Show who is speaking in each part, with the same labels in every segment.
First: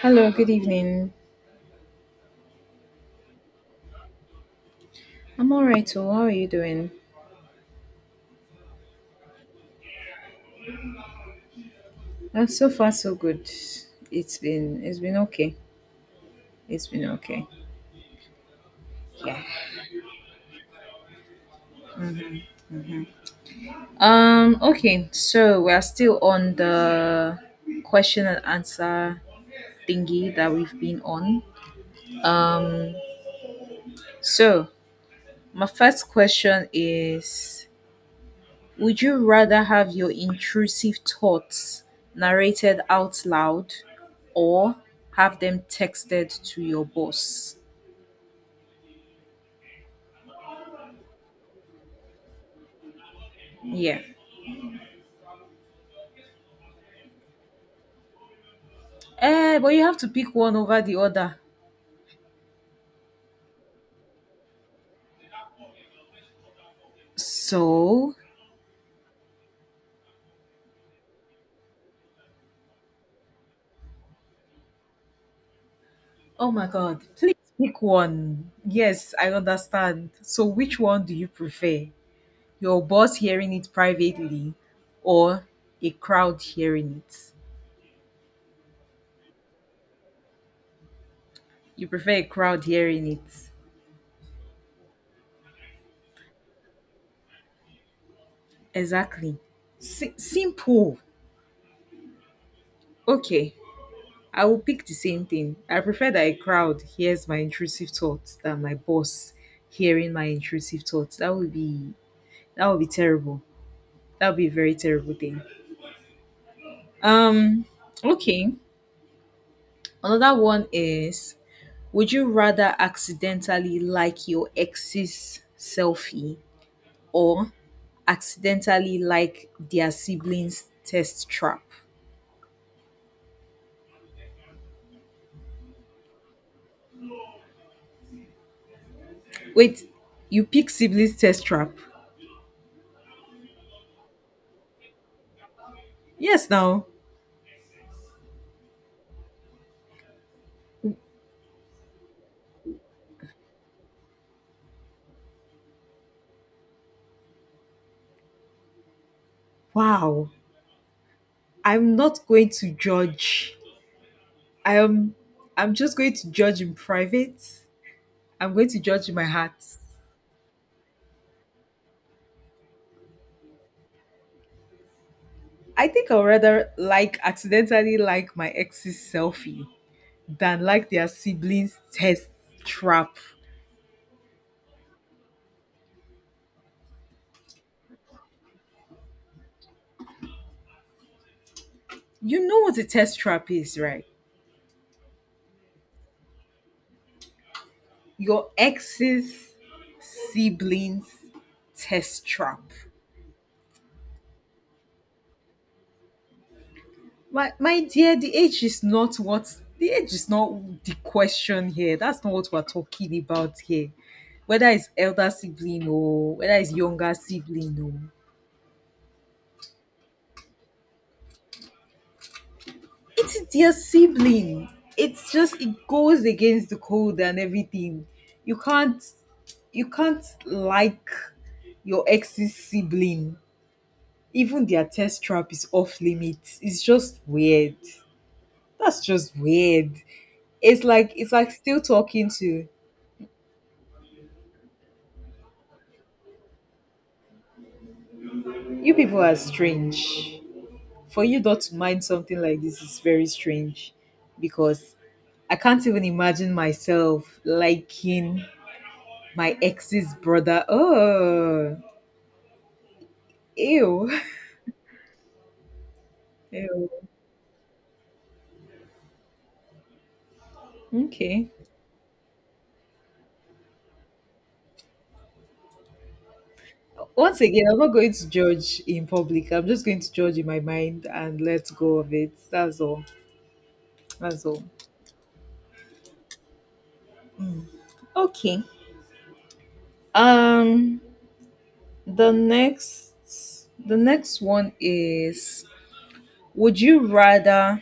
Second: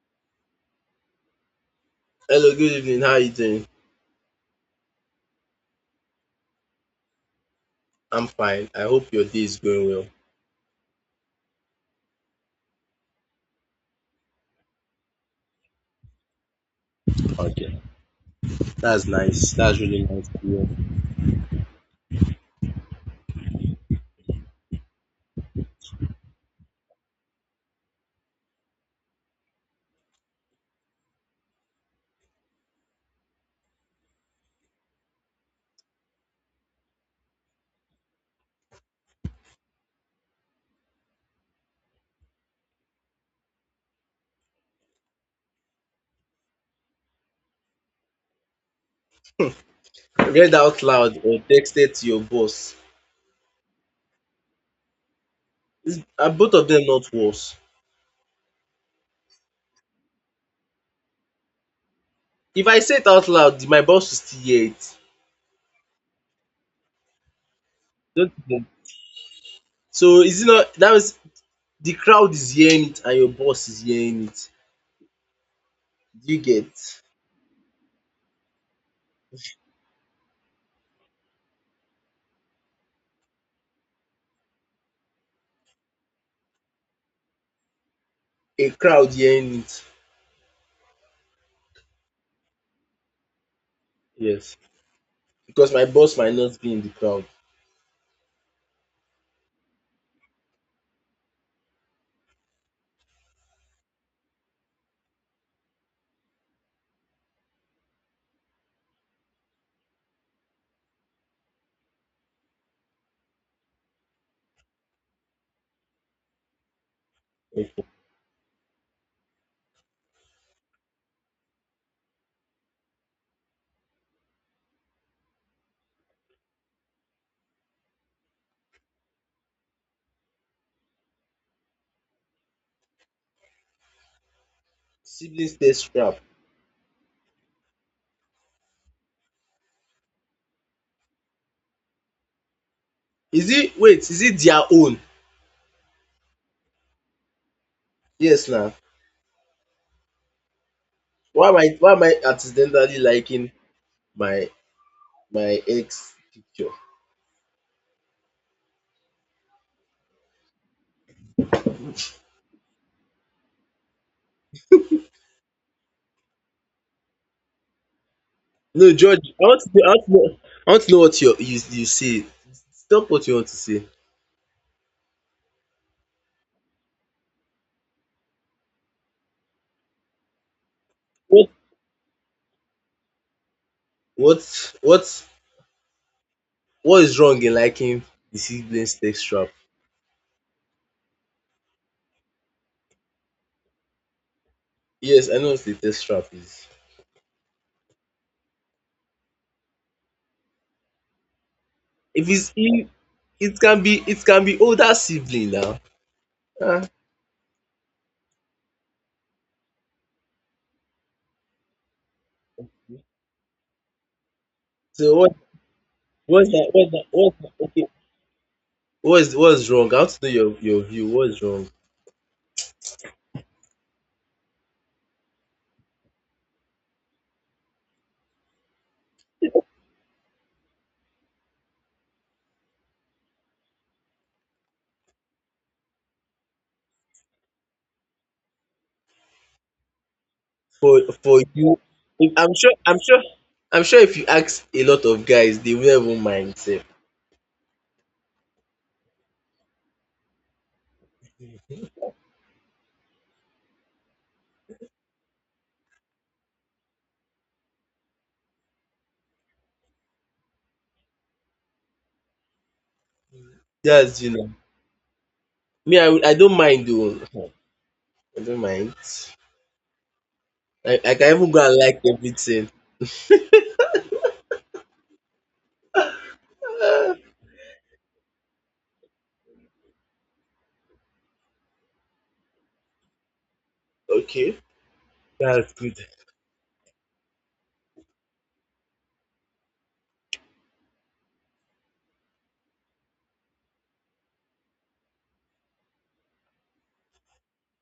Speaker 1: Hello, good evening.
Speaker 2: Hello, good evening. How are you doing?
Speaker 1: I'm all right. So, how are you doing?
Speaker 2: I'm fine. I hope your day is going well.
Speaker 1: So far, so good. It's been okay. It's been okay.
Speaker 2: Okay. That's
Speaker 1: Yeah.
Speaker 2: nice. That's really nice to
Speaker 1: Mm. Okay. So we are still on the question and answer thingy that we've been on. Um. So my first question is: Would you rather have your intrusive thoughts narrated out loud, or have them texted to your boss?
Speaker 2: hear. Read out loud or texted to your boss.
Speaker 1: Yeah.
Speaker 2: Are both of them not worse?
Speaker 1: Eh, but you have to pick one over the other.
Speaker 2: If I say it out loud, my boss will still hear it.
Speaker 1: So,
Speaker 2: Don't you know? So is it not that means the crowd is hearing it and your boss is hearing it. Do you
Speaker 1: oh my
Speaker 2: get
Speaker 1: God, please pick one. Yes, I understand. So, which one do you prefer? Your boss hearing it privately or a crowd hearing it?
Speaker 2: a crowd hearing it?
Speaker 1: You prefer a crowd hearing it.
Speaker 2: Yes. Because my boss might not be in the crowd.
Speaker 1: Exactly. Simple. Okay, I will pick the same thing. I prefer that a crowd hears my intrusive thoughts than my boss hearing my intrusive thoughts. That would be terrible. That would be a very terrible thing. Um,
Speaker 2: Okay.
Speaker 1: okay. Another one is: would you rather accidentally like your ex's selfie or accidentally like their siblings' test trap?
Speaker 2: Siblings test scrap.
Speaker 1: Wait, you pick siblings' test trap?
Speaker 2: Is it, wait, is it their own?
Speaker 1: Yes, now.
Speaker 2: Yes now. Why am I accidentally liking my my ex picture?
Speaker 1: Wow. I'm not going to judge. I am. I'm just going to judge in private. I'm going to
Speaker 2: No,
Speaker 1: judge in
Speaker 2: George,
Speaker 1: my heart.
Speaker 2: I want to know what you say. Stop what you want to say.
Speaker 1: I think I'd rather like accidentally like my ex's selfie than like their
Speaker 2: What
Speaker 1: siblings' test trap.
Speaker 2: what what what is wrong in liking the siblings text trap?
Speaker 1: You know what a test trap is, right?
Speaker 2: Yes, I know what the text trap is.
Speaker 1: Your ex's siblings' test
Speaker 2: If it's
Speaker 1: trap.
Speaker 2: if it can be older sibling now. Ah,
Speaker 1: My dear, the age is not the question here. That's not what we're talking about here. Whether it's
Speaker 2: so
Speaker 1: elder
Speaker 2: what
Speaker 1: sibling or whether it's younger
Speaker 2: what's that,
Speaker 1: sibling
Speaker 2: okay.
Speaker 1: or
Speaker 2: What's wrong? I want to know your view. What's wrong?
Speaker 1: it's their sibling. It's just it goes against the code and everything. You can't you can't like your ex's sibling. Even their test trap is off limits. It's just weird. That's just weird. It's
Speaker 2: for
Speaker 1: like it's
Speaker 2: for
Speaker 1: like
Speaker 2: you,
Speaker 1: still talking
Speaker 2: if I'm
Speaker 1: to
Speaker 2: sure I'm sure I'm sure, if you ask a lot of guys they will even mind sef.
Speaker 1: you. People are strange. For you not to mind something like this is very strange because I can't even imagine myself liking my ex's brother. Oh, ew.
Speaker 2: Just, me, I don't mind oo.
Speaker 1: Ew.
Speaker 2: I don't mind. I can
Speaker 1: Okay.
Speaker 2: even go and like everything. Ah,
Speaker 1: Once again, I'm not going to judge in public. I'm just going to judge in my mind and let go of it. That's all. That's
Speaker 2: okay,
Speaker 1: all.
Speaker 2: that's good.
Speaker 1: Okay. Um the next one is: would you rather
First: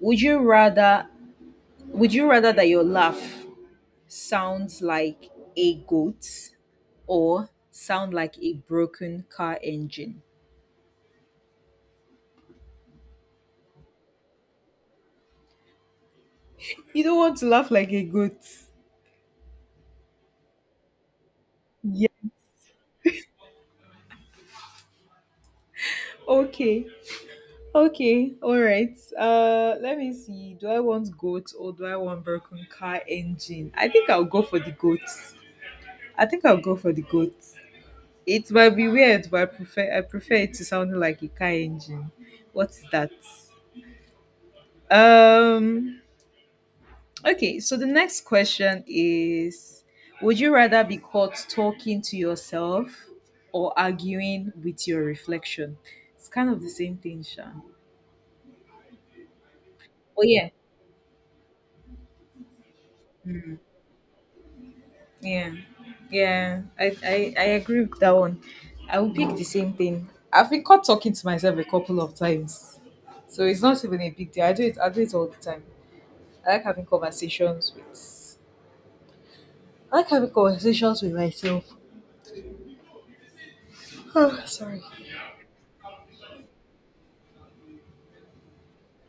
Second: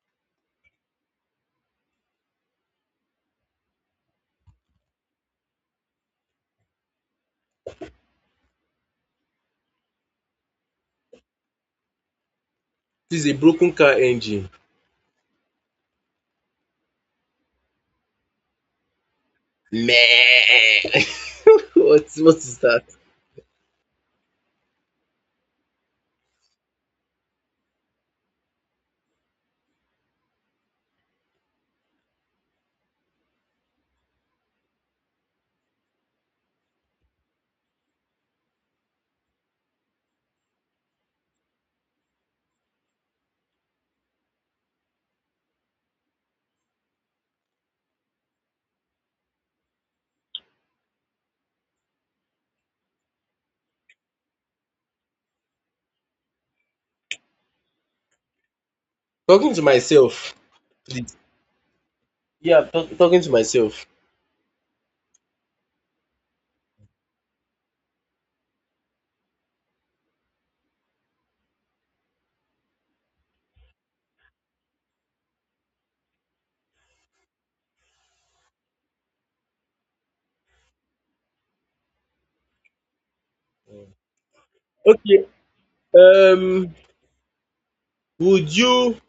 Speaker 1: would you rather would you rather that your laugh sounds like a goat or sound like a broken car engine?
Speaker 2: This is a broken car engine.
Speaker 1: You don't want to laugh like a goat.
Speaker 2: Meh. what
Speaker 1: Yeah.
Speaker 2: what is that?
Speaker 1: Okay. Okay, all right. Let me see. Do I want goats or do I want broken car engine? I think I'll go for the goats. I think I'll go for the goats. It might be weird, but I prefer it to sound like a car engine. What's that? Um. Okay. So the next question is: would you rather be caught talking to yourself or arguing with your reflection? It's kind of the same thing, Sean.
Speaker 2: Talking to
Speaker 1: Oh
Speaker 2: myself,
Speaker 1: yeah.
Speaker 2: please. Yeah, talking to myself.
Speaker 1: Yeah, yeah, I agree with that one. I will pick the same thing. I've been caught talking to myself a couple of times, so it's not even a big deal. I do it. I do it all the time. I like having conversations with. I like having conversations with myself. Sorry.
Speaker 2: Okay. um would you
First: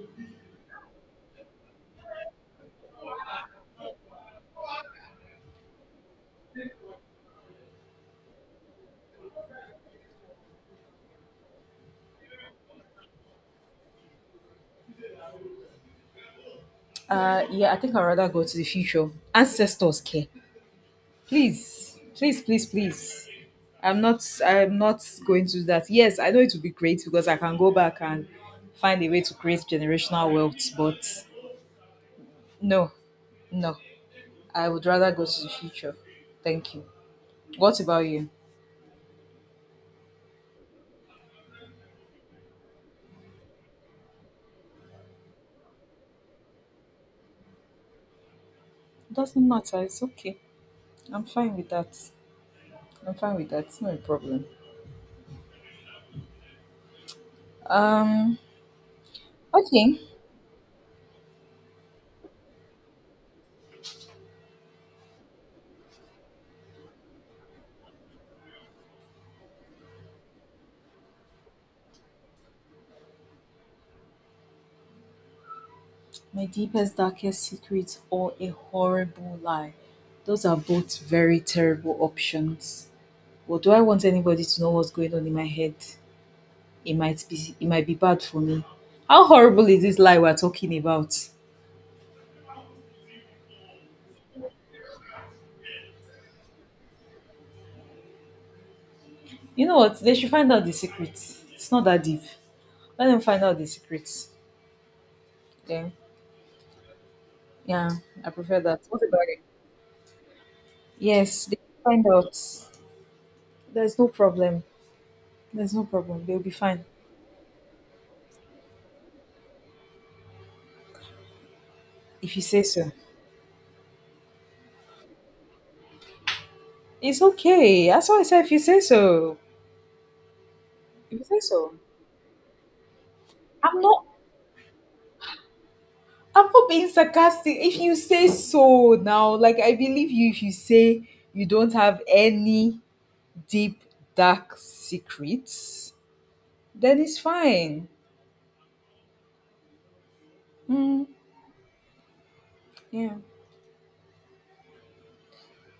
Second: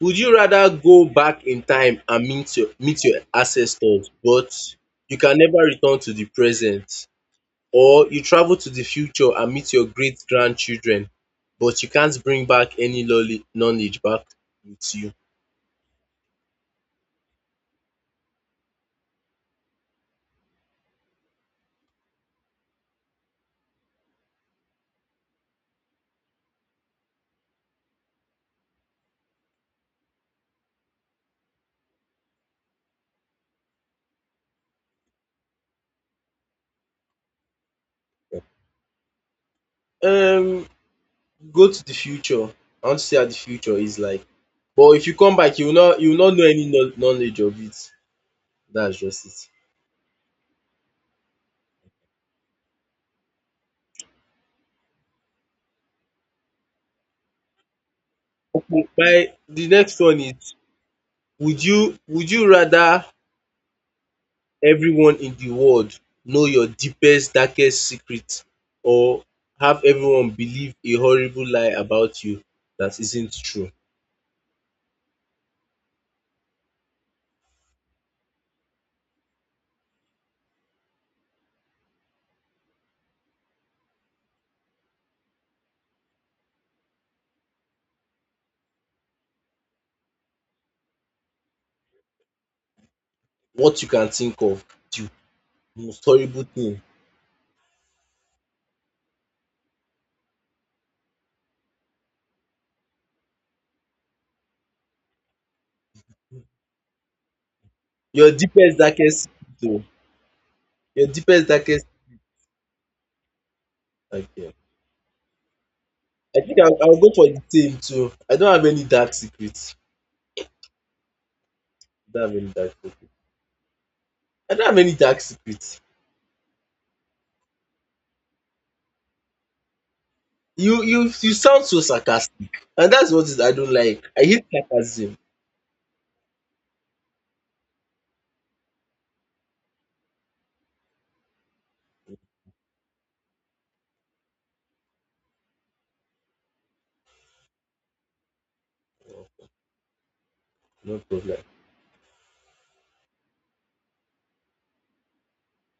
Speaker 2: Would you rather go back in time and meet your ancestors, but you can never return to the present, or you travel to the future and meet your great-grandchildren but you can't bring back any knowledge back with you?
Speaker 1: Yeah, I think I'd rather go to the future. Ancestors care, please, please, please, please. I'm not. I'm not going to do that. Yes, I know it will be great because I can go back and find a way to create generational wealth, but no, no. I would rather go to the future. Thank you. What about you?
Speaker 2: Um, Go to the future. I want to see how the future is like. But if you come back, you will not know any knowledge of it. That's just
Speaker 1: Doesn't
Speaker 2: it.
Speaker 1: matter. It's okay. I'm fine with that. I'm fine with that. It's not a problem. Um.
Speaker 2: Okay. My The
Speaker 1: Okay.
Speaker 2: next one is: would you rather everyone in the world know your deepest darkest secret, or have everyone believe a horrible lie about you that isn't true?
Speaker 1: My deepest, darkest secret or a horrible lie. Those are both very terrible options. But do I want anybody to know what's going on in my head? It might be. It might be bad for me. How horrible is this lie we're talking about?
Speaker 2: What you can think of, the most horrible thing.
Speaker 1: You know what? They should find out the secret. It's not that deep. Let them find out the secrets. Then, yeah, I
Speaker 2: Your
Speaker 1: prefer
Speaker 2: deepest
Speaker 1: that. What about
Speaker 2: darkest
Speaker 1: it?
Speaker 2: secret o. Your
Speaker 1: Yes,
Speaker 2: deepest
Speaker 1: they
Speaker 2: darkest.
Speaker 1: find out. There's no
Speaker 2: Okay.
Speaker 1: problem. There's no problem. They'll
Speaker 2: I
Speaker 1: be
Speaker 2: think I will
Speaker 1: fine
Speaker 2: I will go for the same too. I don't have any dark secrets. I don't
Speaker 1: if
Speaker 2: have
Speaker 1: you
Speaker 2: any
Speaker 1: say
Speaker 2: dark
Speaker 1: so.
Speaker 2: secrets. I don't have any dark secret.
Speaker 1: It's okay. That's why I said if you say so.
Speaker 2: You you
Speaker 1: If you
Speaker 2: you
Speaker 1: say
Speaker 2: sound
Speaker 1: so.
Speaker 2: so sarcastic and that's what is I don't
Speaker 1: I'm not.
Speaker 2: like. I hate sarcasm.
Speaker 1: I'm not being sarcastic. If you say so now, like I believe you, if you say you don't have any deep dark secrets, then it's fine.
Speaker 2: No
Speaker 1: Mm,
Speaker 2: problem.
Speaker 1: yeah.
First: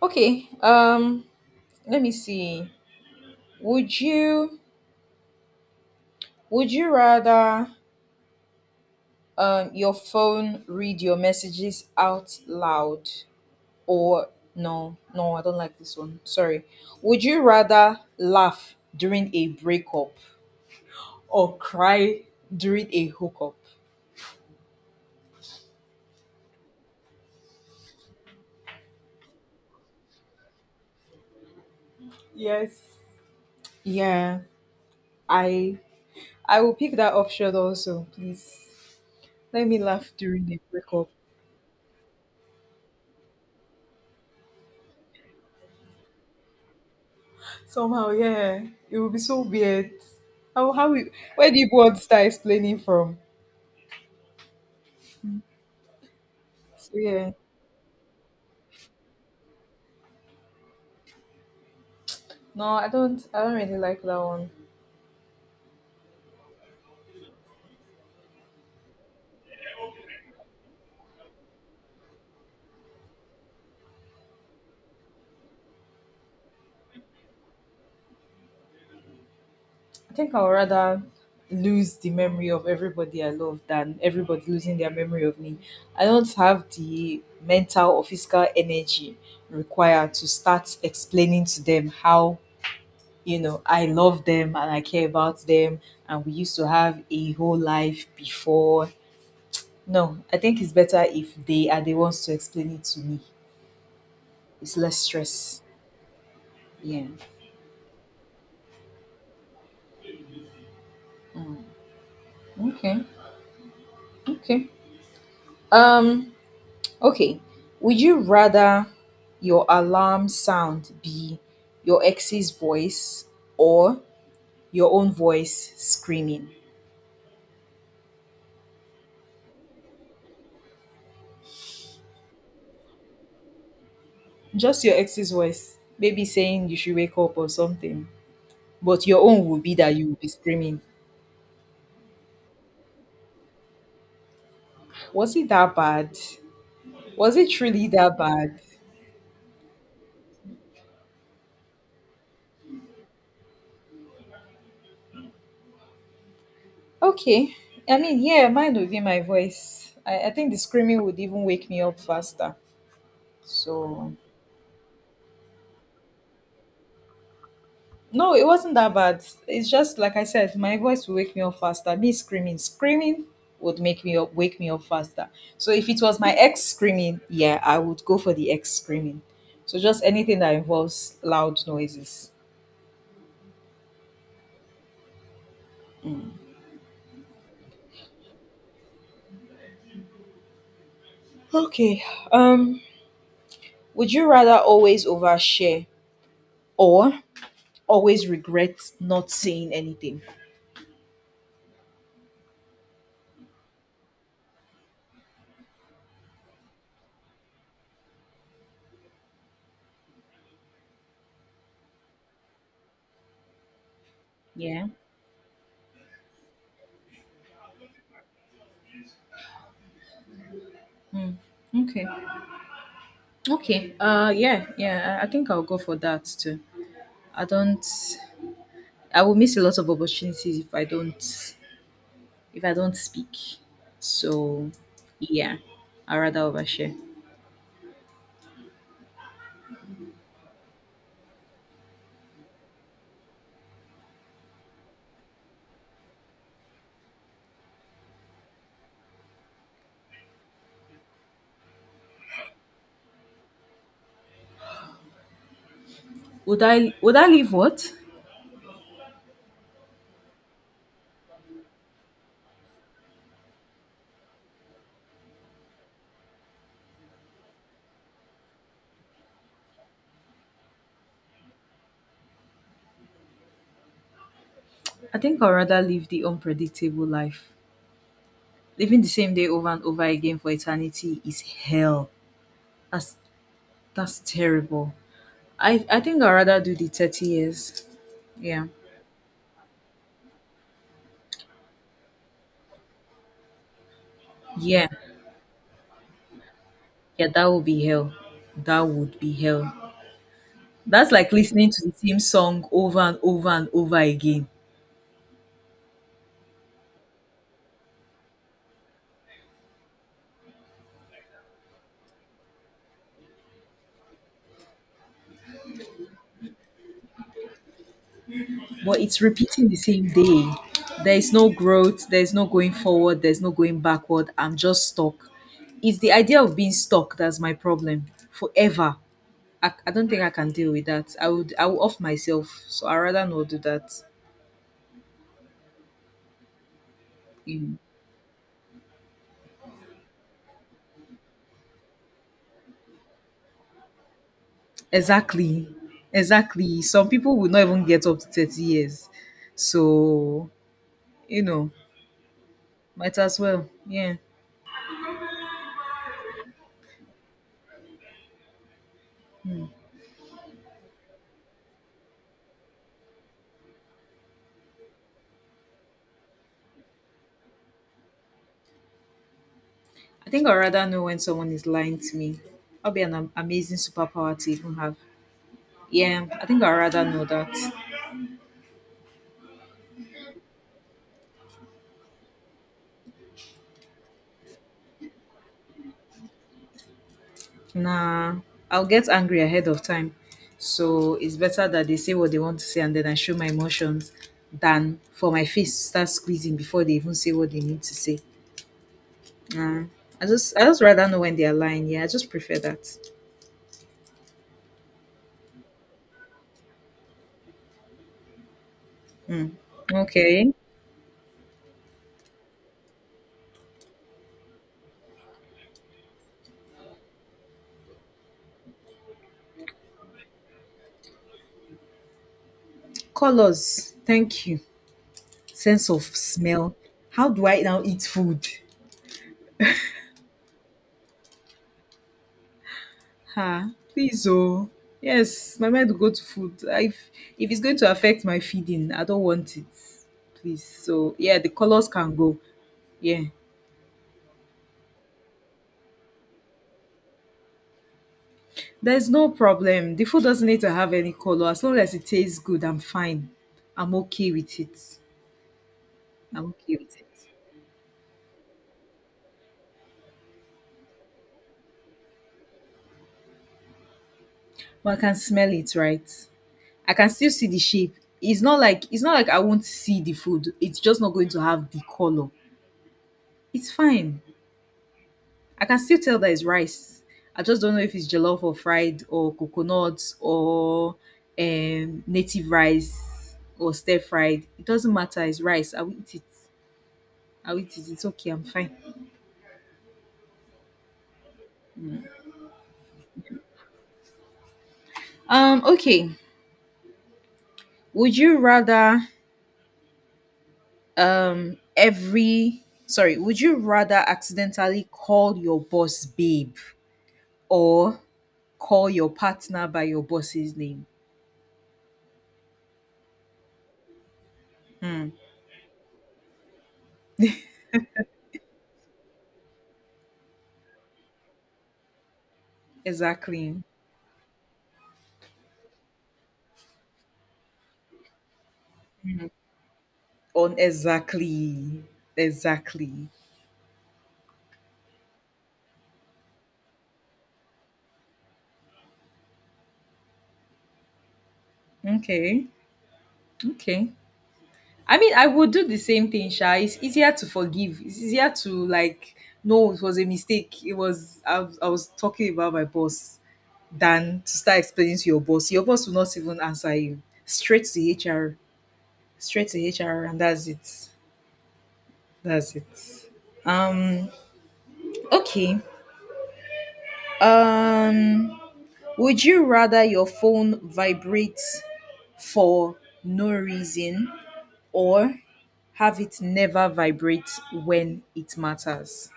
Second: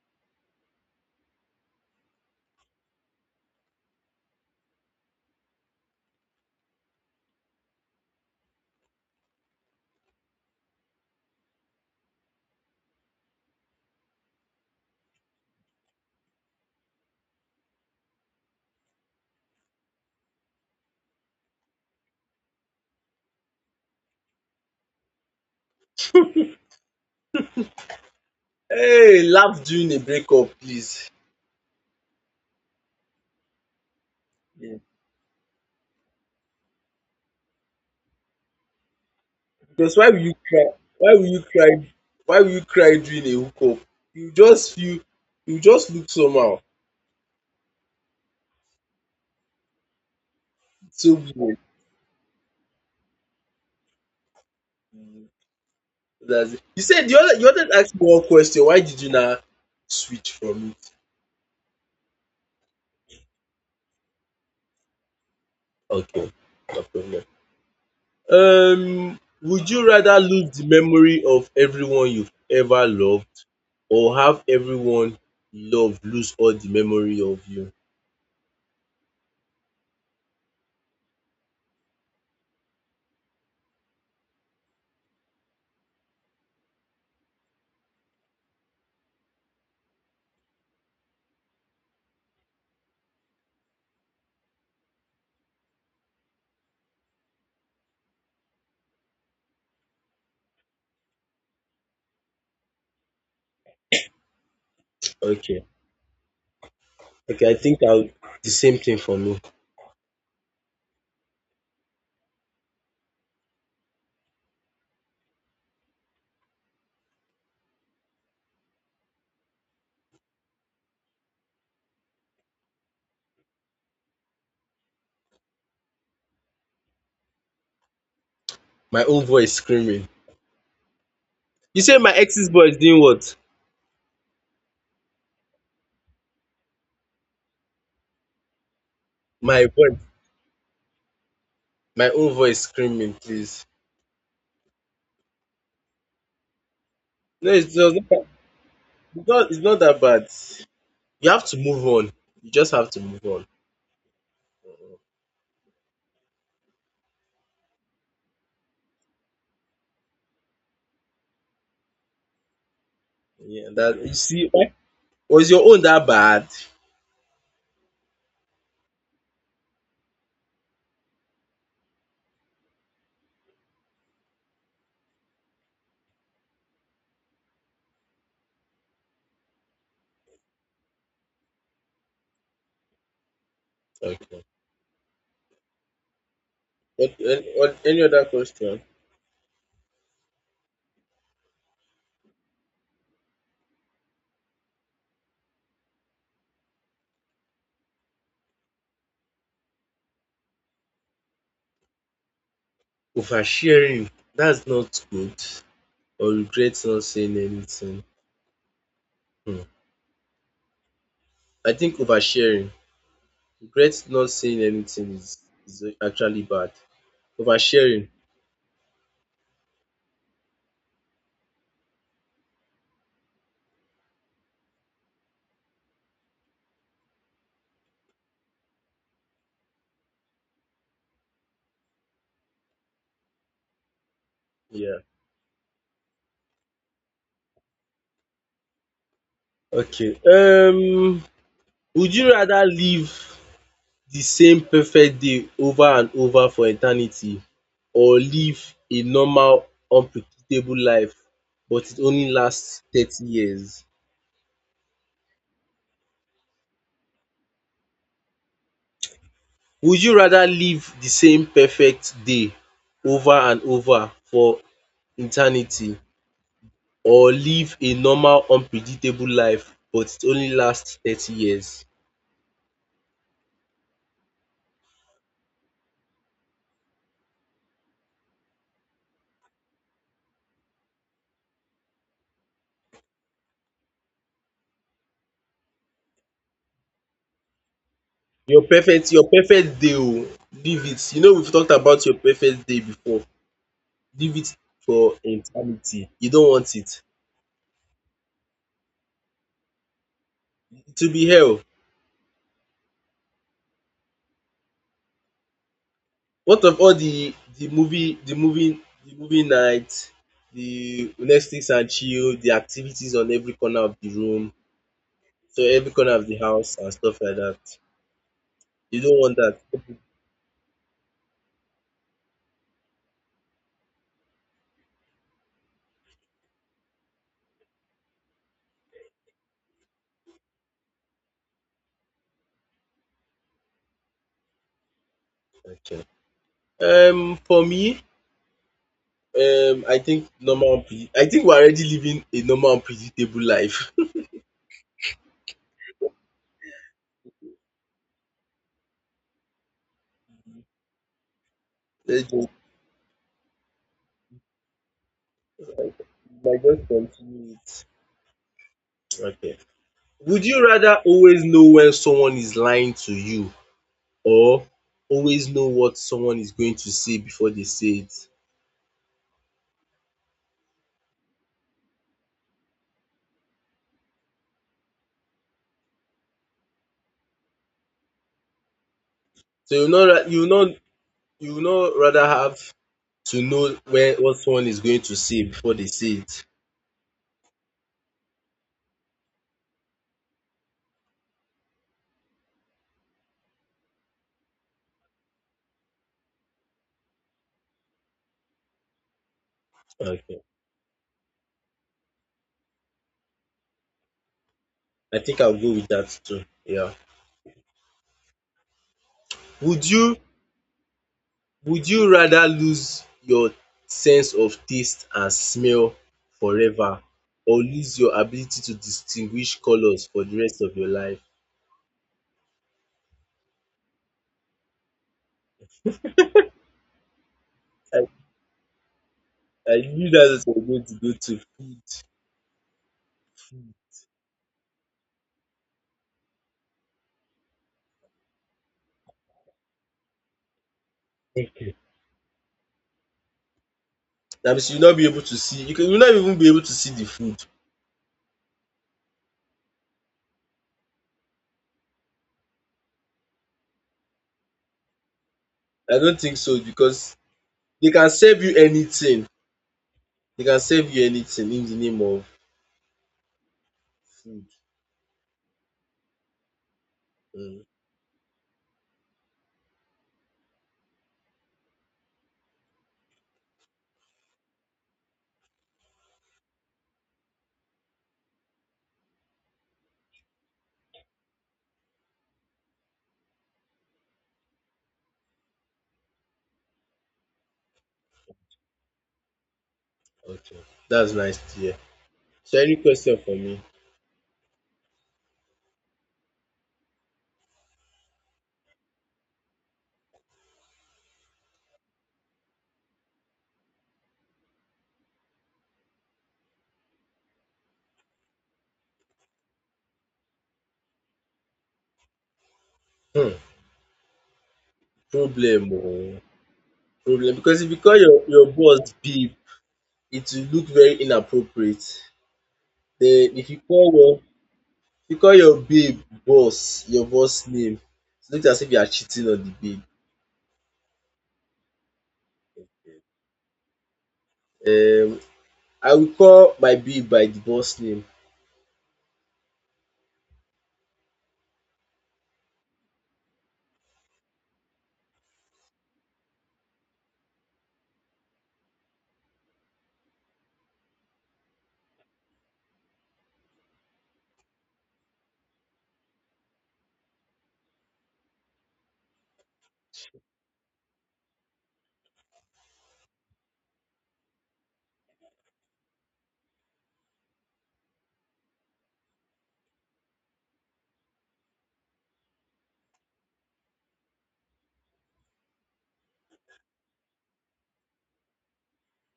Speaker 1: Okay. Let me see. Would you would you rather your phone read your messages out loud or no I don't like this one. Sorry, would you rather laugh during a breakup or cry during a hookup?
Speaker 2: Hey, laugh during a breakup, please.
Speaker 1: Yes. Yeah,
Speaker 2: Yeah.
Speaker 1: I I will pick that option also, please. Let me
Speaker 2: Because
Speaker 1: laugh
Speaker 2: why will you
Speaker 1: during the
Speaker 2: cry
Speaker 1: breakup.
Speaker 2: why will you cry why will you cry during a hookup? You just feel you just look somehow.
Speaker 1: Somehow, yeah. It will be so weird. how how
Speaker 2: It's
Speaker 1: we,
Speaker 2: so
Speaker 1: where
Speaker 2: weird.
Speaker 1: do you want to start explaining from?
Speaker 2: Mm, that's it. You
Speaker 1: so
Speaker 2: said you
Speaker 1: yeah
Speaker 2: wanted you wanted to ask me one question. Why did you now switch from it?
Speaker 1: No, I don't. I don't really like that one.
Speaker 2: Okay, no problem. Would you rather lose the memory of everyone you've ever loved, or have everyone you love lose all the memory of you?
Speaker 1: I think I would rather lose the memory of everybody I love than everybody losing their memory of me. I don't have the mental or physical energy required to start explaining to them how you know I love them and I care about them, and we used to have a whole life before. No, I think it's better if they are the ones to explain it to me. It's less stress.
Speaker 2: Okay.
Speaker 1: Yeah.
Speaker 2: Okay, I think I'll the same thing for me.
Speaker 1: Mm. Okay. Okay. Um. Okay, would you rather your alarm sound be your ex's voice or your own voice screaming?
Speaker 2: My own voice screaming. You say my ex's voice doing what?
Speaker 1: Just your ex's voice, maybe saying you should wake up or something, but your own would
Speaker 2: My
Speaker 1: be that
Speaker 2: voice,
Speaker 1: you will be screaming.
Speaker 2: my own voice screaming, please.
Speaker 1: Was it that bad? Was it
Speaker 2: No, it's
Speaker 1: truly
Speaker 2: just
Speaker 1: that
Speaker 2: not,
Speaker 1: bad?
Speaker 2: it's not that bad. You have to move on. You just have to move on.
Speaker 1: Okay, I mean, yeah, mine would be my voice. I think the screaming would even wake me up faster.
Speaker 2: Yeah, that
Speaker 1: So,
Speaker 2: you see. Was your own that bad?
Speaker 1: no, it wasn't that bad. It's just like I said, my voice will wake me up faster. Me screaming, screaming would make me up, wake me up faster. So if it was my ex screaming, yeah, I would go for the ex screaming. So just anything that involves loud noises.
Speaker 2: Okay. What, any other question?
Speaker 1: Okay. Um, would you rather always overshare or always regret not saying anything?
Speaker 2: Oversharing. That's not good. Or regret not saying anything. Hmm. I think oversharing, regret not saying
Speaker 1: Yeah.
Speaker 2: anything is actually bad. Oversharing,
Speaker 1: Okay. Okay. Yeah, yeah. I think I'll go for that too. I don't I will miss a lot of opportunities if I don't speak. So
Speaker 2: yeah,
Speaker 1: yeah, I'd rather overshare.
Speaker 2: okay. Would you rather live the same perfect day over and over for eternity, or live a normal unpredictable life but it only lasts 30 years?
Speaker 1: Would I live? What?
Speaker 2: Would you rather live the same perfect day over and over for eternity, or live a normal unpredictable life but it only lasts 30 years?
Speaker 1: I think I'd rather live the unpredictable life. Living the same day over and over again for eternity is hell. That's that's terrible. I think I'd rather do the 30 years.
Speaker 2: Your
Speaker 1: Yeah.
Speaker 2: perfect your perfect day oo, leave it. You know we've talked about your perfect day before. Leave it
Speaker 1: Yeah.
Speaker 2: for eternity. You don't want it.
Speaker 1: Yeah, that would be hell. That would be hell.
Speaker 2: It
Speaker 1: That's
Speaker 2: will be
Speaker 1: like
Speaker 2: hell.
Speaker 1: listening to the same song over and over and over again.
Speaker 2: What of all the movie night, the Netflix and chill, the activities on every corner of the room, so every corner of the house and stuff like that.
Speaker 1: But
Speaker 2: You don't
Speaker 1: it's
Speaker 2: want that.
Speaker 1: repeating the same day. There is no growth, there's no going forward, there's no going backward. I'm just stuck. It's the idea of being stuck that's my problem forever. I don't think I can deal with that. I would off myself, so I rather not do that.
Speaker 2: Okay. For
Speaker 1: Mm.
Speaker 2: me, I think normal. I think we're already living a normal and predictable life.
Speaker 1: Exactly, exactly. Some people will not even get up to 30 years, so you know,
Speaker 2: Let's just
Speaker 1: might as well. Yeah,
Speaker 2: I just continue it. Okay. Would you rather always know when someone is lying to you, or always know what someone is going to say before they say it?
Speaker 1: I think I'd rather know when someone is lying to me. That'll be an amazing superpower to even have. Yeah, I think I'd rather know that.
Speaker 2: So, rather have to know when what someone is going to say before they say it.
Speaker 1: Nah, I'll get angry ahead of time. So it's better that they say what they want to say and then I show my emotions than for my face to start squeezing before they even say what they need to say. Nah,
Speaker 2: Okay.
Speaker 1: I just rather know when they are lying. Yeah, I just prefer that.
Speaker 2: I think I'll go with that too. Yeah.
Speaker 1: Mm.
Speaker 2: Would you
Speaker 1: Okay.
Speaker 2: Would you rather lose your sense of taste and smell forever, or lose your ability to distinguish colors for the rest of your life?
Speaker 1: Colors. Thank you. Sense of smell. How do I now eat
Speaker 2: I
Speaker 1: food?
Speaker 2: I knew that what you going to go to. Food.
Speaker 1: Ah,
Speaker 2: Food.
Speaker 1: please oh. Yes, my mind will go to food. If it's going to affect my feeding, I don't want it. Please. So yeah, the
Speaker 2: Okay.
Speaker 1: colors can go. Yeah.
Speaker 2: That means you'll not be able to see. You can, you'll not even be able to see the food.
Speaker 1: There's no problem. The food doesn't need to have any color. As long as it tastes good, I'm fine. I'm okay with it.
Speaker 2: I don't think
Speaker 1: I'm
Speaker 2: so
Speaker 1: okay with it.
Speaker 2: because they can serve you anything. They can serve you anything in the name of food.
Speaker 1: But I can smell it, right? I can still see the
Speaker 2: Mm,
Speaker 1: shape. It's not like I won't see the food. It's just not going to have the color. It's fine. I can still tell that it's rice. I just don't know if it's jollof or fried or coconut or native rice or stir fried. It doesn't matter. It's rice. I'll eat it. I'll eat it. It's okay. I'm fine.
Speaker 2: okay, that's nice to hear. So, any question for me?
Speaker 1: Okay. Would you rather Would you rather accidentally call your boss babe or call your partner by your boss's name?
Speaker 2: Hmm,
Speaker 1: Hmm.
Speaker 2: problem. Oh. Problem, because if you call your boss babe, it will look very inappropriate. Then if you
Speaker 1: Exactly.
Speaker 2: call your if you call your babe boss, your boss name, it looks as if you are cheating on the
Speaker 1: On exactly. Exactly.
Speaker 2: babe. I will call my babe by the boss name.
Speaker 1: Okay. Okay. I mean, I would do the same thing, Sha. It's easier to forgive. It's easier to like no, it was a mistake. It was I was talking about my boss than to start explaining to your boss. Your boss will not even answer you. Straight to HR. Straight to HR and that's it. That's it. Okay. Um would you rather your phone vibrate for no reason or have it never vibrate when it matters?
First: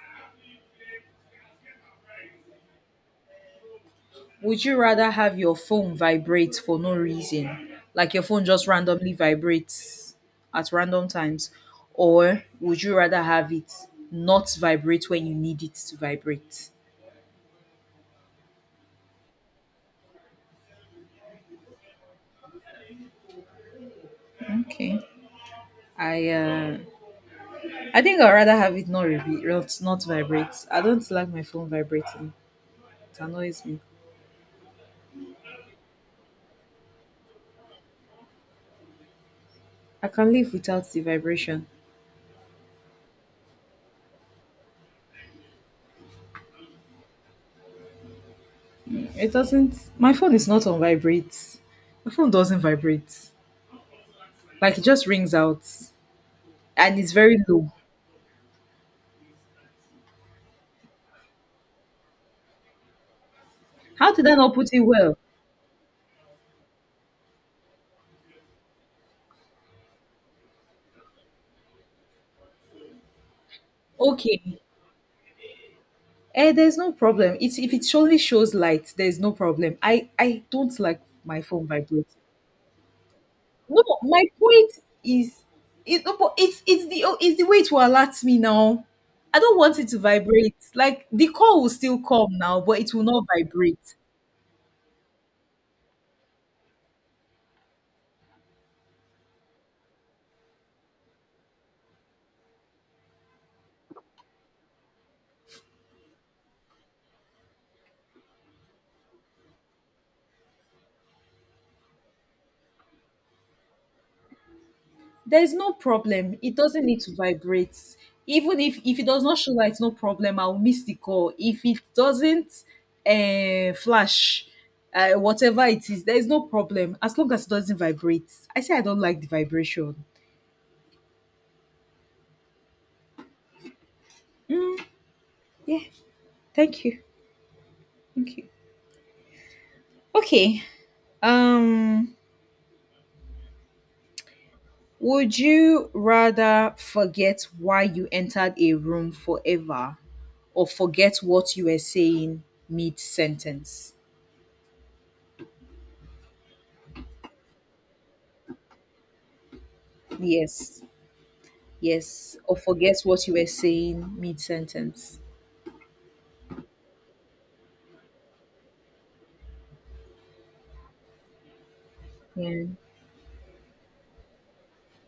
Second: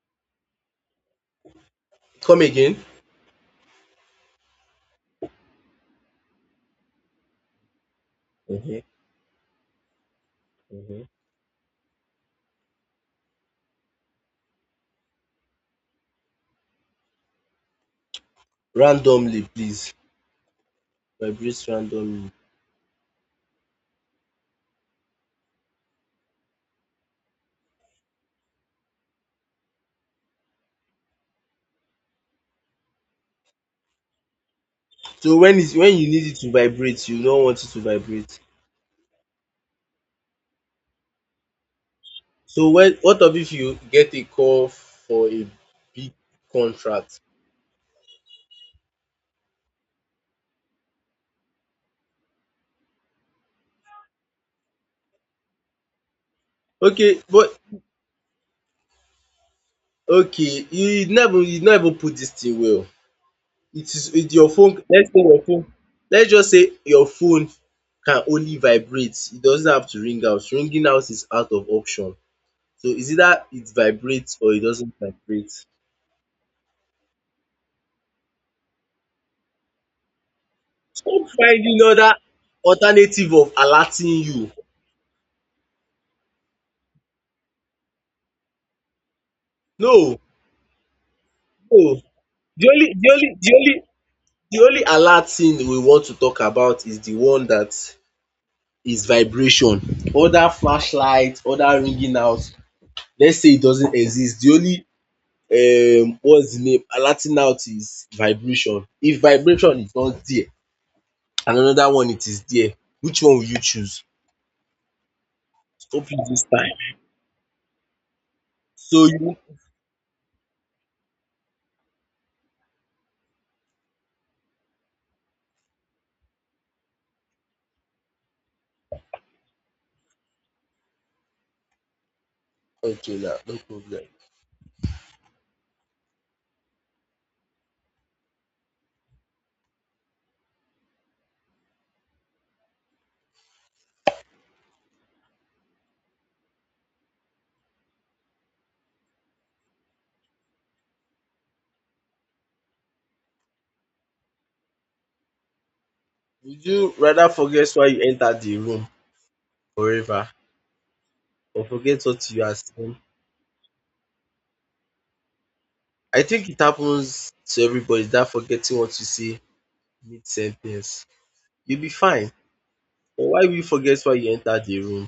Speaker 2: Come again.
Speaker 1: Would you rather have your phone vibrate for no reason, like your phone just
Speaker 2: um
Speaker 1: randomly vibrates at random
Speaker 2: um
Speaker 1: times, or would you rather have it not vibrate when you need it to vibrate?
Speaker 2: Randomly please. Vibrate randomly.
Speaker 1: Okay. I uh, I think I'd rather have it not re- not not vibrate. I don't like my phone vibrating. It annoys me.
Speaker 2: So, when you need it to vibrate, you don't want it to vibrate?
Speaker 1: I can live without the vibration.
Speaker 2: So, when what of if you get a call for a big contract?
Speaker 1: It doesn't. My phone is not on vibrate. My phone doesn't vibrate. Like it just rings out, and it's
Speaker 2: Okay,
Speaker 1: very
Speaker 2: but
Speaker 1: low.
Speaker 2: okay, you never put this thing well. It is
Speaker 1: How did
Speaker 2: it
Speaker 1: I
Speaker 2: your
Speaker 1: not put it
Speaker 2: phone let's
Speaker 1: well?
Speaker 2: say your phone Let's just say your phone can only vibrate, it doesn't have to ring out. Ringing out is out of option. So, it's either it vibrates or
Speaker 1: Okay.
Speaker 2: it doesn't vibrate.
Speaker 1: Eh, there's no problem. It's if it surely shows light, there's no problem. I don't like
Speaker 2: Stop
Speaker 1: my phone
Speaker 2: finding
Speaker 1: vibrate.
Speaker 2: other alternative of
Speaker 1: No,
Speaker 2: alerting
Speaker 1: my
Speaker 2: you.
Speaker 1: point is, it, no, but it's the oh, it's the way to alert me now. I don't want it to
Speaker 2: No,
Speaker 1: vibrate. Like the call will
Speaker 2: no.
Speaker 1: still come now,
Speaker 2: The
Speaker 1: but it
Speaker 2: only
Speaker 1: will
Speaker 2: the
Speaker 1: not
Speaker 2: only the only
Speaker 1: vibrate.
Speaker 2: the only alert thing we want to talk about is the one that is vibration. Other flashlight, other ringing out, let's say it doesn't exist. The only, what's the name, alerting out is vibration. If vibration is not there and another one it is there, which one will you choose?
Speaker 1: There's no
Speaker 2: Hope you
Speaker 1: problem,
Speaker 2: this
Speaker 1: it
Speaker 2: time.
Speaker 1: doesn't need to vibrate even if it
Speaker 2: So
Speaker 1: does
Speaker 2: you.
Speaker 1: not show light. No problem, I'll miss the call if it doesn't flash, whatever it is. There's no problem as long as it doesn't vibrate. I say I don't like the vibration.
Speaker 2: Okay, now no problem.
Speaker 1: Mm, yeah, thank you, thank you. Okay. um would you rather forget why you entered a room forever or forget what you were saying mid sentence?
Speaker 2: Would you rather forget why you entered the room forever,
Speaker 1: Yes.
Speaker 2: or forget what
Speaker 1: Yes,
Speaker 2: you
Speaker 1: or
Speaker 2: are
Speaker 1: forget
Speaker 2: saying?
Speaker 1: what you were saying mid sentence.
Speaker 2: I think it happens to everybody that forgetting what you say mid sen ten ce, you'll be fine.
Speaker 1: Yeah.
Speaker 2: But why will you forget why you entered the room?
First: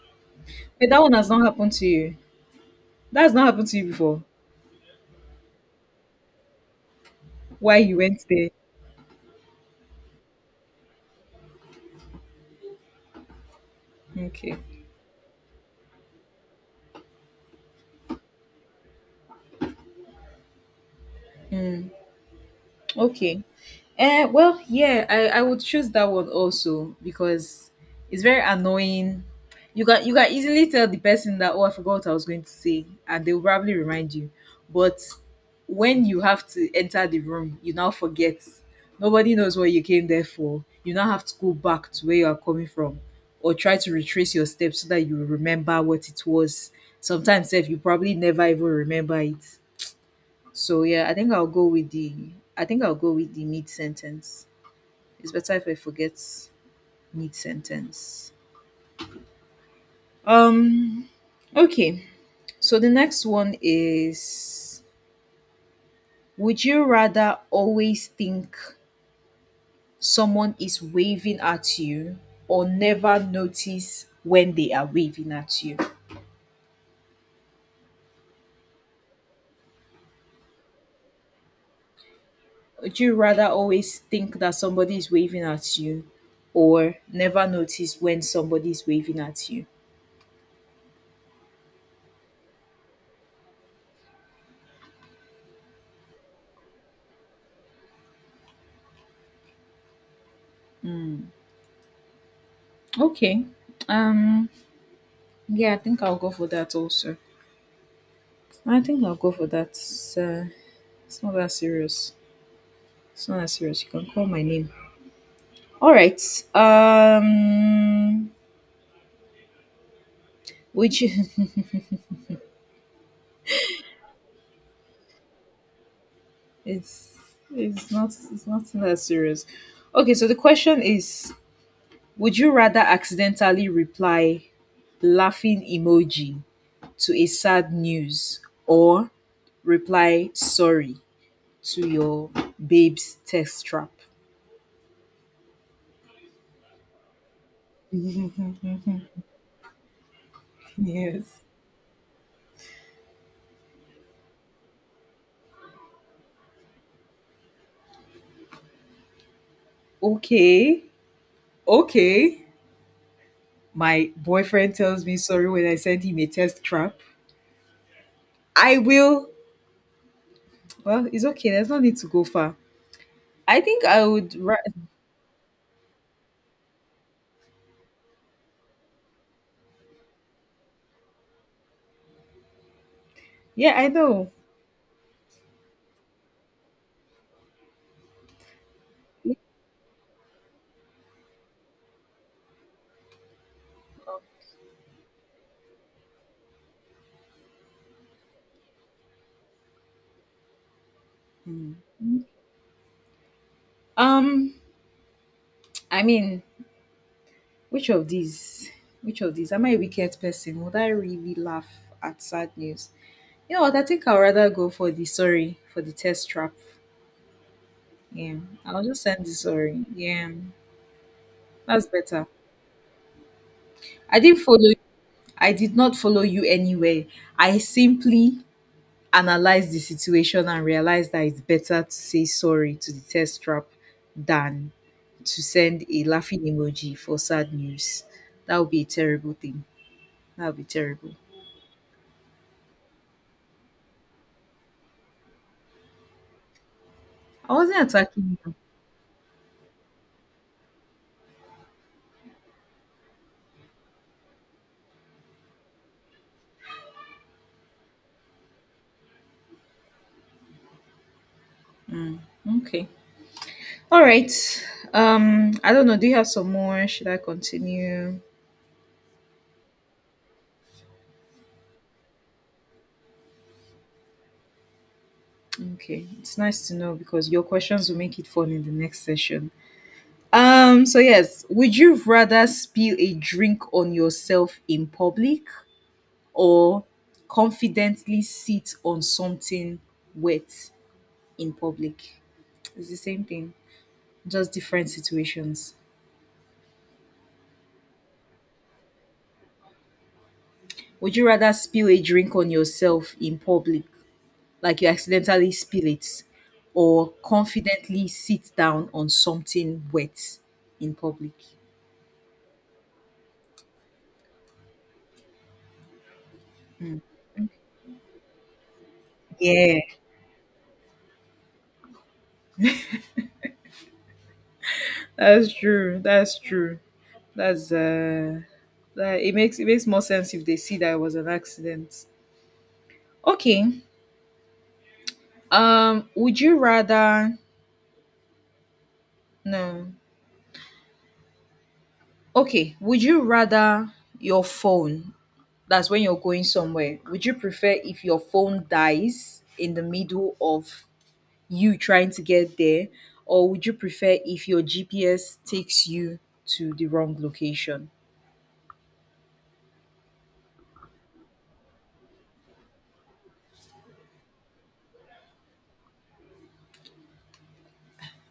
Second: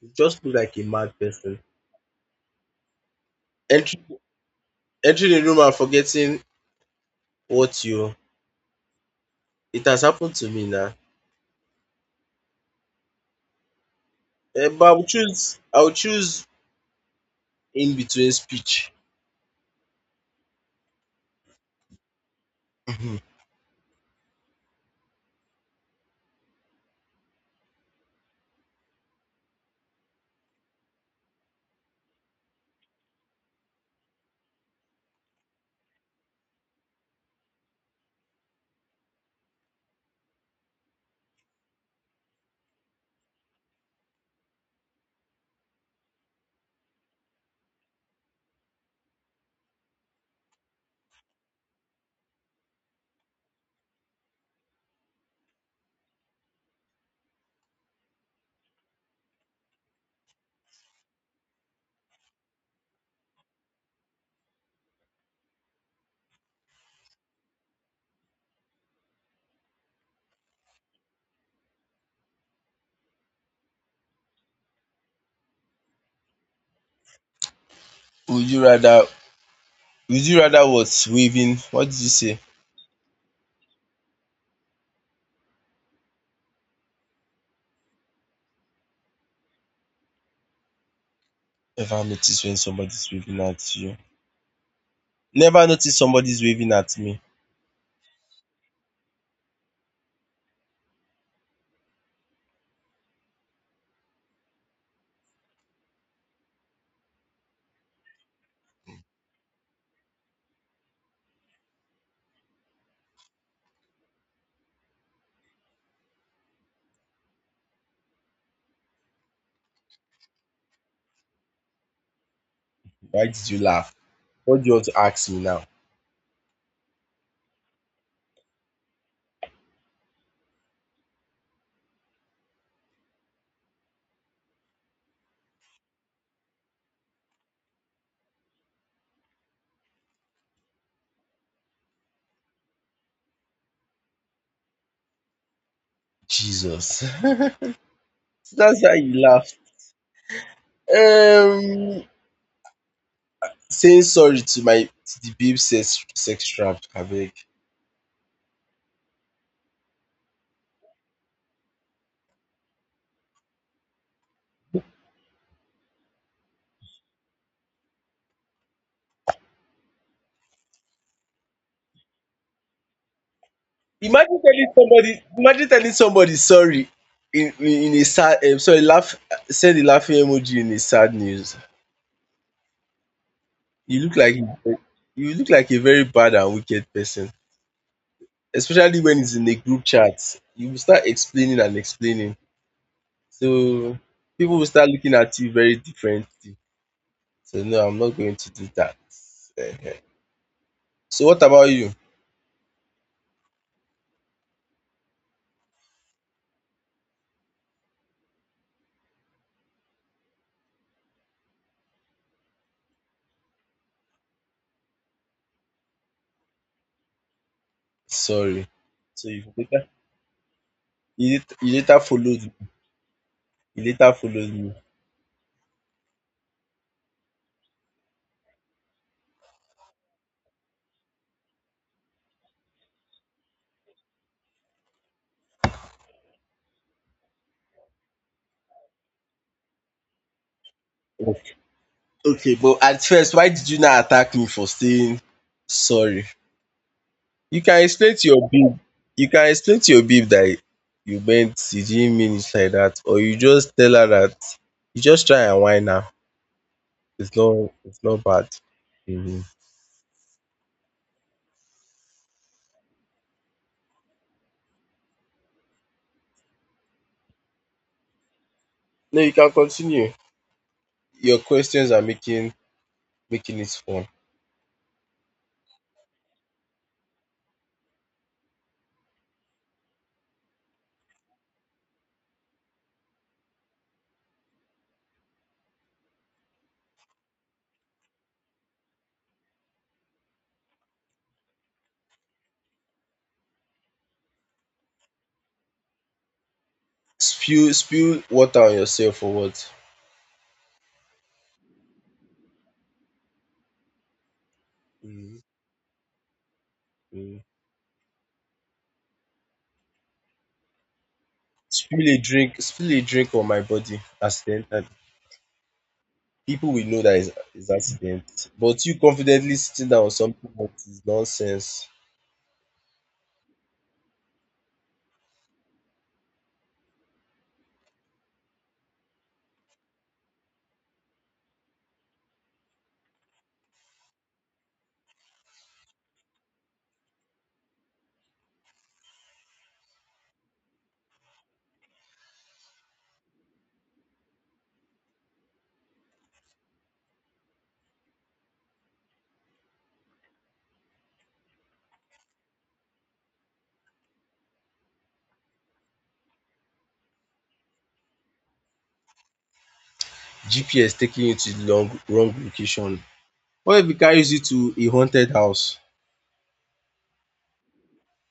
Speaker 2: You just look like a
Speaker 1: But that
Speaker 2: mad
Speaker 1: one has not
Speaker 2: person.
Speaker 1: happened to you. That has not happened to you
Speaker 2: Entry
Speaker 1: before.
Speaker 2: Entering a room and forgetting
Speaker 1: Why
Speaker 2: what
Speaker 1: you
Speaker 2: you.
Speaker 1: went there.
Speaker 2: It has happened to me now.
Speaker 1: Okay.
Speaker 2: Eh, but I would choose in between speech.
Speaker 1: Mm.
Speaker 2: Mhm.
Speaker 1: Okay. Eh, well, yeah, I would choose that one also because it's very annoying. You can easily tell the person that, oh, I forgot what I was going to say and they will probably remind you. But when you have to enter the room, you now forget. Nobody knows what you came there for. You now have to go back to where you are coming from or try to retrace your steps so that you remember what it was. Sometimes if you probably never even remember it. So yeah, I think I'll go with the mid sentence. It's better if I forget mid sentence. Um, okay. So the next one is, would you rather always think someone is waving at you or never notice when they are waving at you?
Speaker 2: would you rather would you rather, what, waving, what did you say?
Speaker 1: Would you rather always think that somebody is waving at you or never notice when somebody is waving at you?
Speaker 2: Never notice when somebody's waving at you. Never notice somebody's waving at me.
Speaker 1: Mm, okay. Um, yeah, I think I'll go for that also. I think I'll go for that. um it's not that serious. It's not that serious, you can call my name. All right. um which
Speaker 2: Why did you laugh? What do you want to ask me now?
Speaker 1: it's it's not that serious. Okay, so the question is, would you rather accidentally reply laughing emoji to a sad news or reply sorry to your babe's text trap?
Speaker 2: Jesus. So, that's why you laugh.
Speaker 1: Yes.
Speaker 2: Um Saying sorry to the babe sex trap, abeg.
Speaker 1: Okay. Okay. My boyfriend tells me sorry when I send him a test trap. I will. Well, it's okay. There's no need to go far. I think I would.
Speaker 2: Imagine
Speaker 1: Ra-
Speaker 2: telling somebody, imagine telling somebody sorry in a sad, sorry, laugh, send a laughing emoji in a sad news.
Speaker 1: yeah, I
Speaker 2: You look
Speaker 1: know.
Speaker 2: like you look like a very bad and wicked person, especially when it's in a group chat. You will start explaining and explaining, so people will start looking at you very differently. So no, I'm not going to do that. Ehen. So what about
Speaker 1: Hmm.
Speaker 2: you?
Speaker 1: Um, I mean, which of these? Which of these? Am I a wicked person? Would I really laugh at sad news? You know what? I think I'd rather go for the sorry for the test trap. Yeah,
Speaker 2: Sorry.
Speaker 1: I'll just send
Speaker 2: So
Speaker 1: the sorry. Yeah,
Speaker 2: you later you
Speaker 1: that's
Speaker 2: later
Speaker 1: better.
Speaker 2: followed, you later
Speaker 1: I didn't
Speaker 2: followed
Speaker 1: follow.
Speaker 2: me.
Speaker 1: I did not follow you anywhere. I simply analyze the situation and realize that it's better to say sorry to the test trap than to send a laughing emoji for sad news. That would be a terrible thing. That would be terrible.
Speaker 2: Okay. Okay, but at first, why did you not attack me for saying sorry?
Speaker 1: I
Speaker 2: You
Speaker 1: wasn't
Speaker 2: can explain to
Speaker 1: attacking
Speaker 2: your
Speaker 1: you.
Speaker 2: babe. You can explain to your babe that you didn't mean it like that, or you just tell her that you just try and whine her. It's not. It's not bad. Mhm.
Speaker 1: Okay. All right. I don't know. Do you have some more? Should I continue?
Speaker 2: No, you can continue. Your questions are making it fun.
Speaker 1: Okay. It's nice to know because your questions will make it fun in the next session. So yes, would you rather spill a drink on yourself in public or confidently sit on something wet in public? It's the same thing, just different situations.
Speaker 2: Spill water on yourself or what?
Speaker 1: Would you rather spill a drink on yourself in public, like you
Speaker 2: Mhm.
Speaker 1: accidentally spill it, or
Speaker 2: Mhm.
Speaker 1: confidently sit down on something wet in public?
Speaker 2: Spill a drink. Spill a drink on my body accidentally. People will know that it's accident. But you confidently
Speaker 1: Yeah,
Speaker 2: sitting down on something that is nonsense.
Speaker 1: that's true. That's true. That's uh that it makes more sense if they see that it was an accident. Okay. Would you rather No. Okay. Would you rather your phone, that's when you're going somewhere, would you prefer if your phone dies in the middle of you trying to get there, or would you prefer if your GPS takes you to the wrong location?
Speaker 2: GPS taking you to the wrong location. What if it carries you to a haunted house?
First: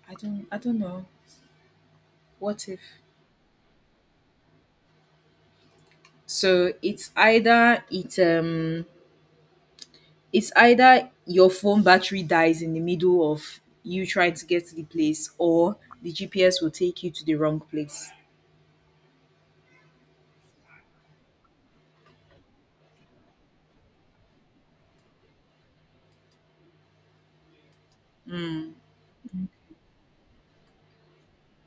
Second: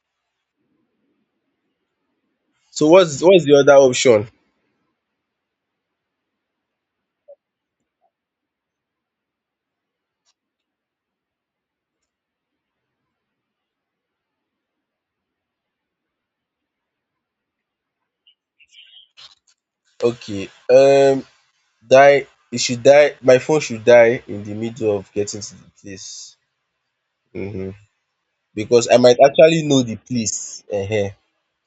Speaker 1: I don't know. What if?
Speaker 2: So what's the other option?
Speaker 1: So it's either it's either your phone battery dies in the middle of you trying to get to the place or the GPS will take you to the wrong place.
Speaker 2: Okay, die. It should die. My phone should die in the middle of getting to the place. Mm-hmm.
Speaker 1: Hmm.
Speaker 2: Because I might actually know the place. Uh-huh.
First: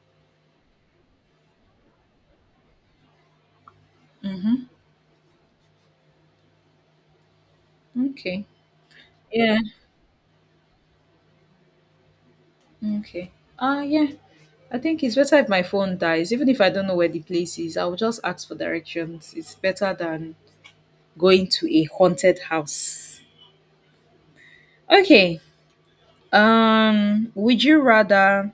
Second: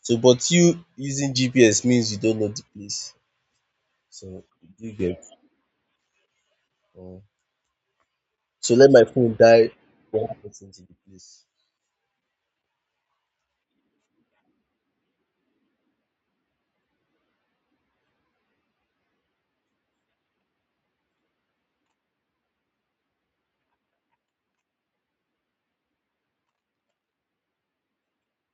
Speaker 2: So, but you using GPS means you don't know the place. So
Speaker 1: Mm-hmm.
Speaker 2: you get.
Speaker 1: Okay.
Speaker 2: So let my phone
Speaker 1: Yeah.
Speaker 2: die when I the place.
Speaker 1: Okay. Ah, yeah. I think it's better if my phone dies. Even if I don't know where the place is, I'll just ask for directions. It's better than going to a haunted house. Okay. Um, would you rather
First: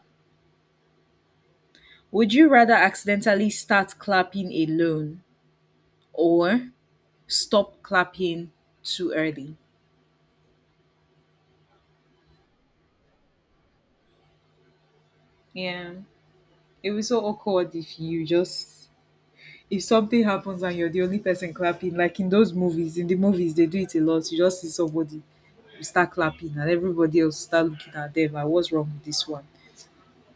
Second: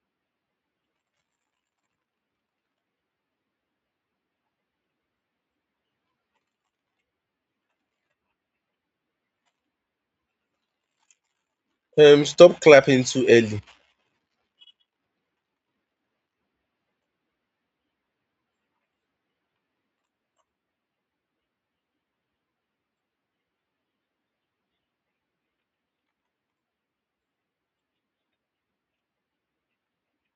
Speaker 1: would you rather accidentally start clapping alone or stop clapping too early?
Speaker 2: Stop clapping too early.
Speaker 1: Yeah. It was so awkward if you just if something happens and you're the only person clapping, like in those movies, in the movies they do it a lot. You just see somebody, you start clapping, and everybody else start looking at them. Like, what's wrong with this one?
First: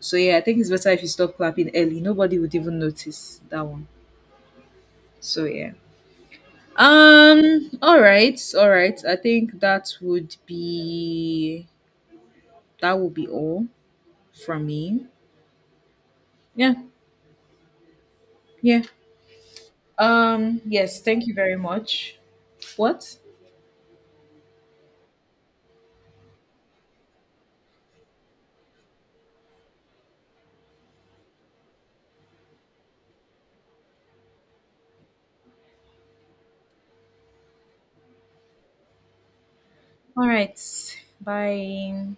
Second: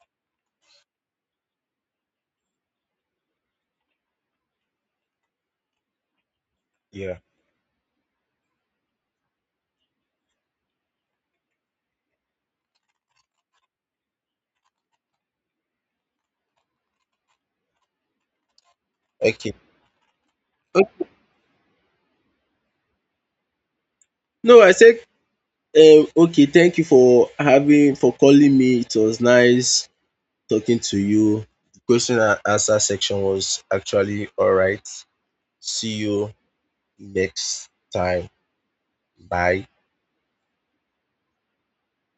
Speaker 1: So yeah, I think it's better if you stop clapping early. Nobody would even notice that one. So yeah.
Speaker 2: Yeah.
Speaker 1: All right. All right. I think that would be all from me. Yeah. Yeah.
Speaker 2: Okay.
Speaker 1: Yes.
Speaker 2: O-
Speaker 1: Thank you very much. What?
Speaker 2: No, I said, okay, thank you for having for calling me. It was nice talking to you. The question and answer section was actually alright. See you next time. Bye.
Speaker 1: All right. Bye.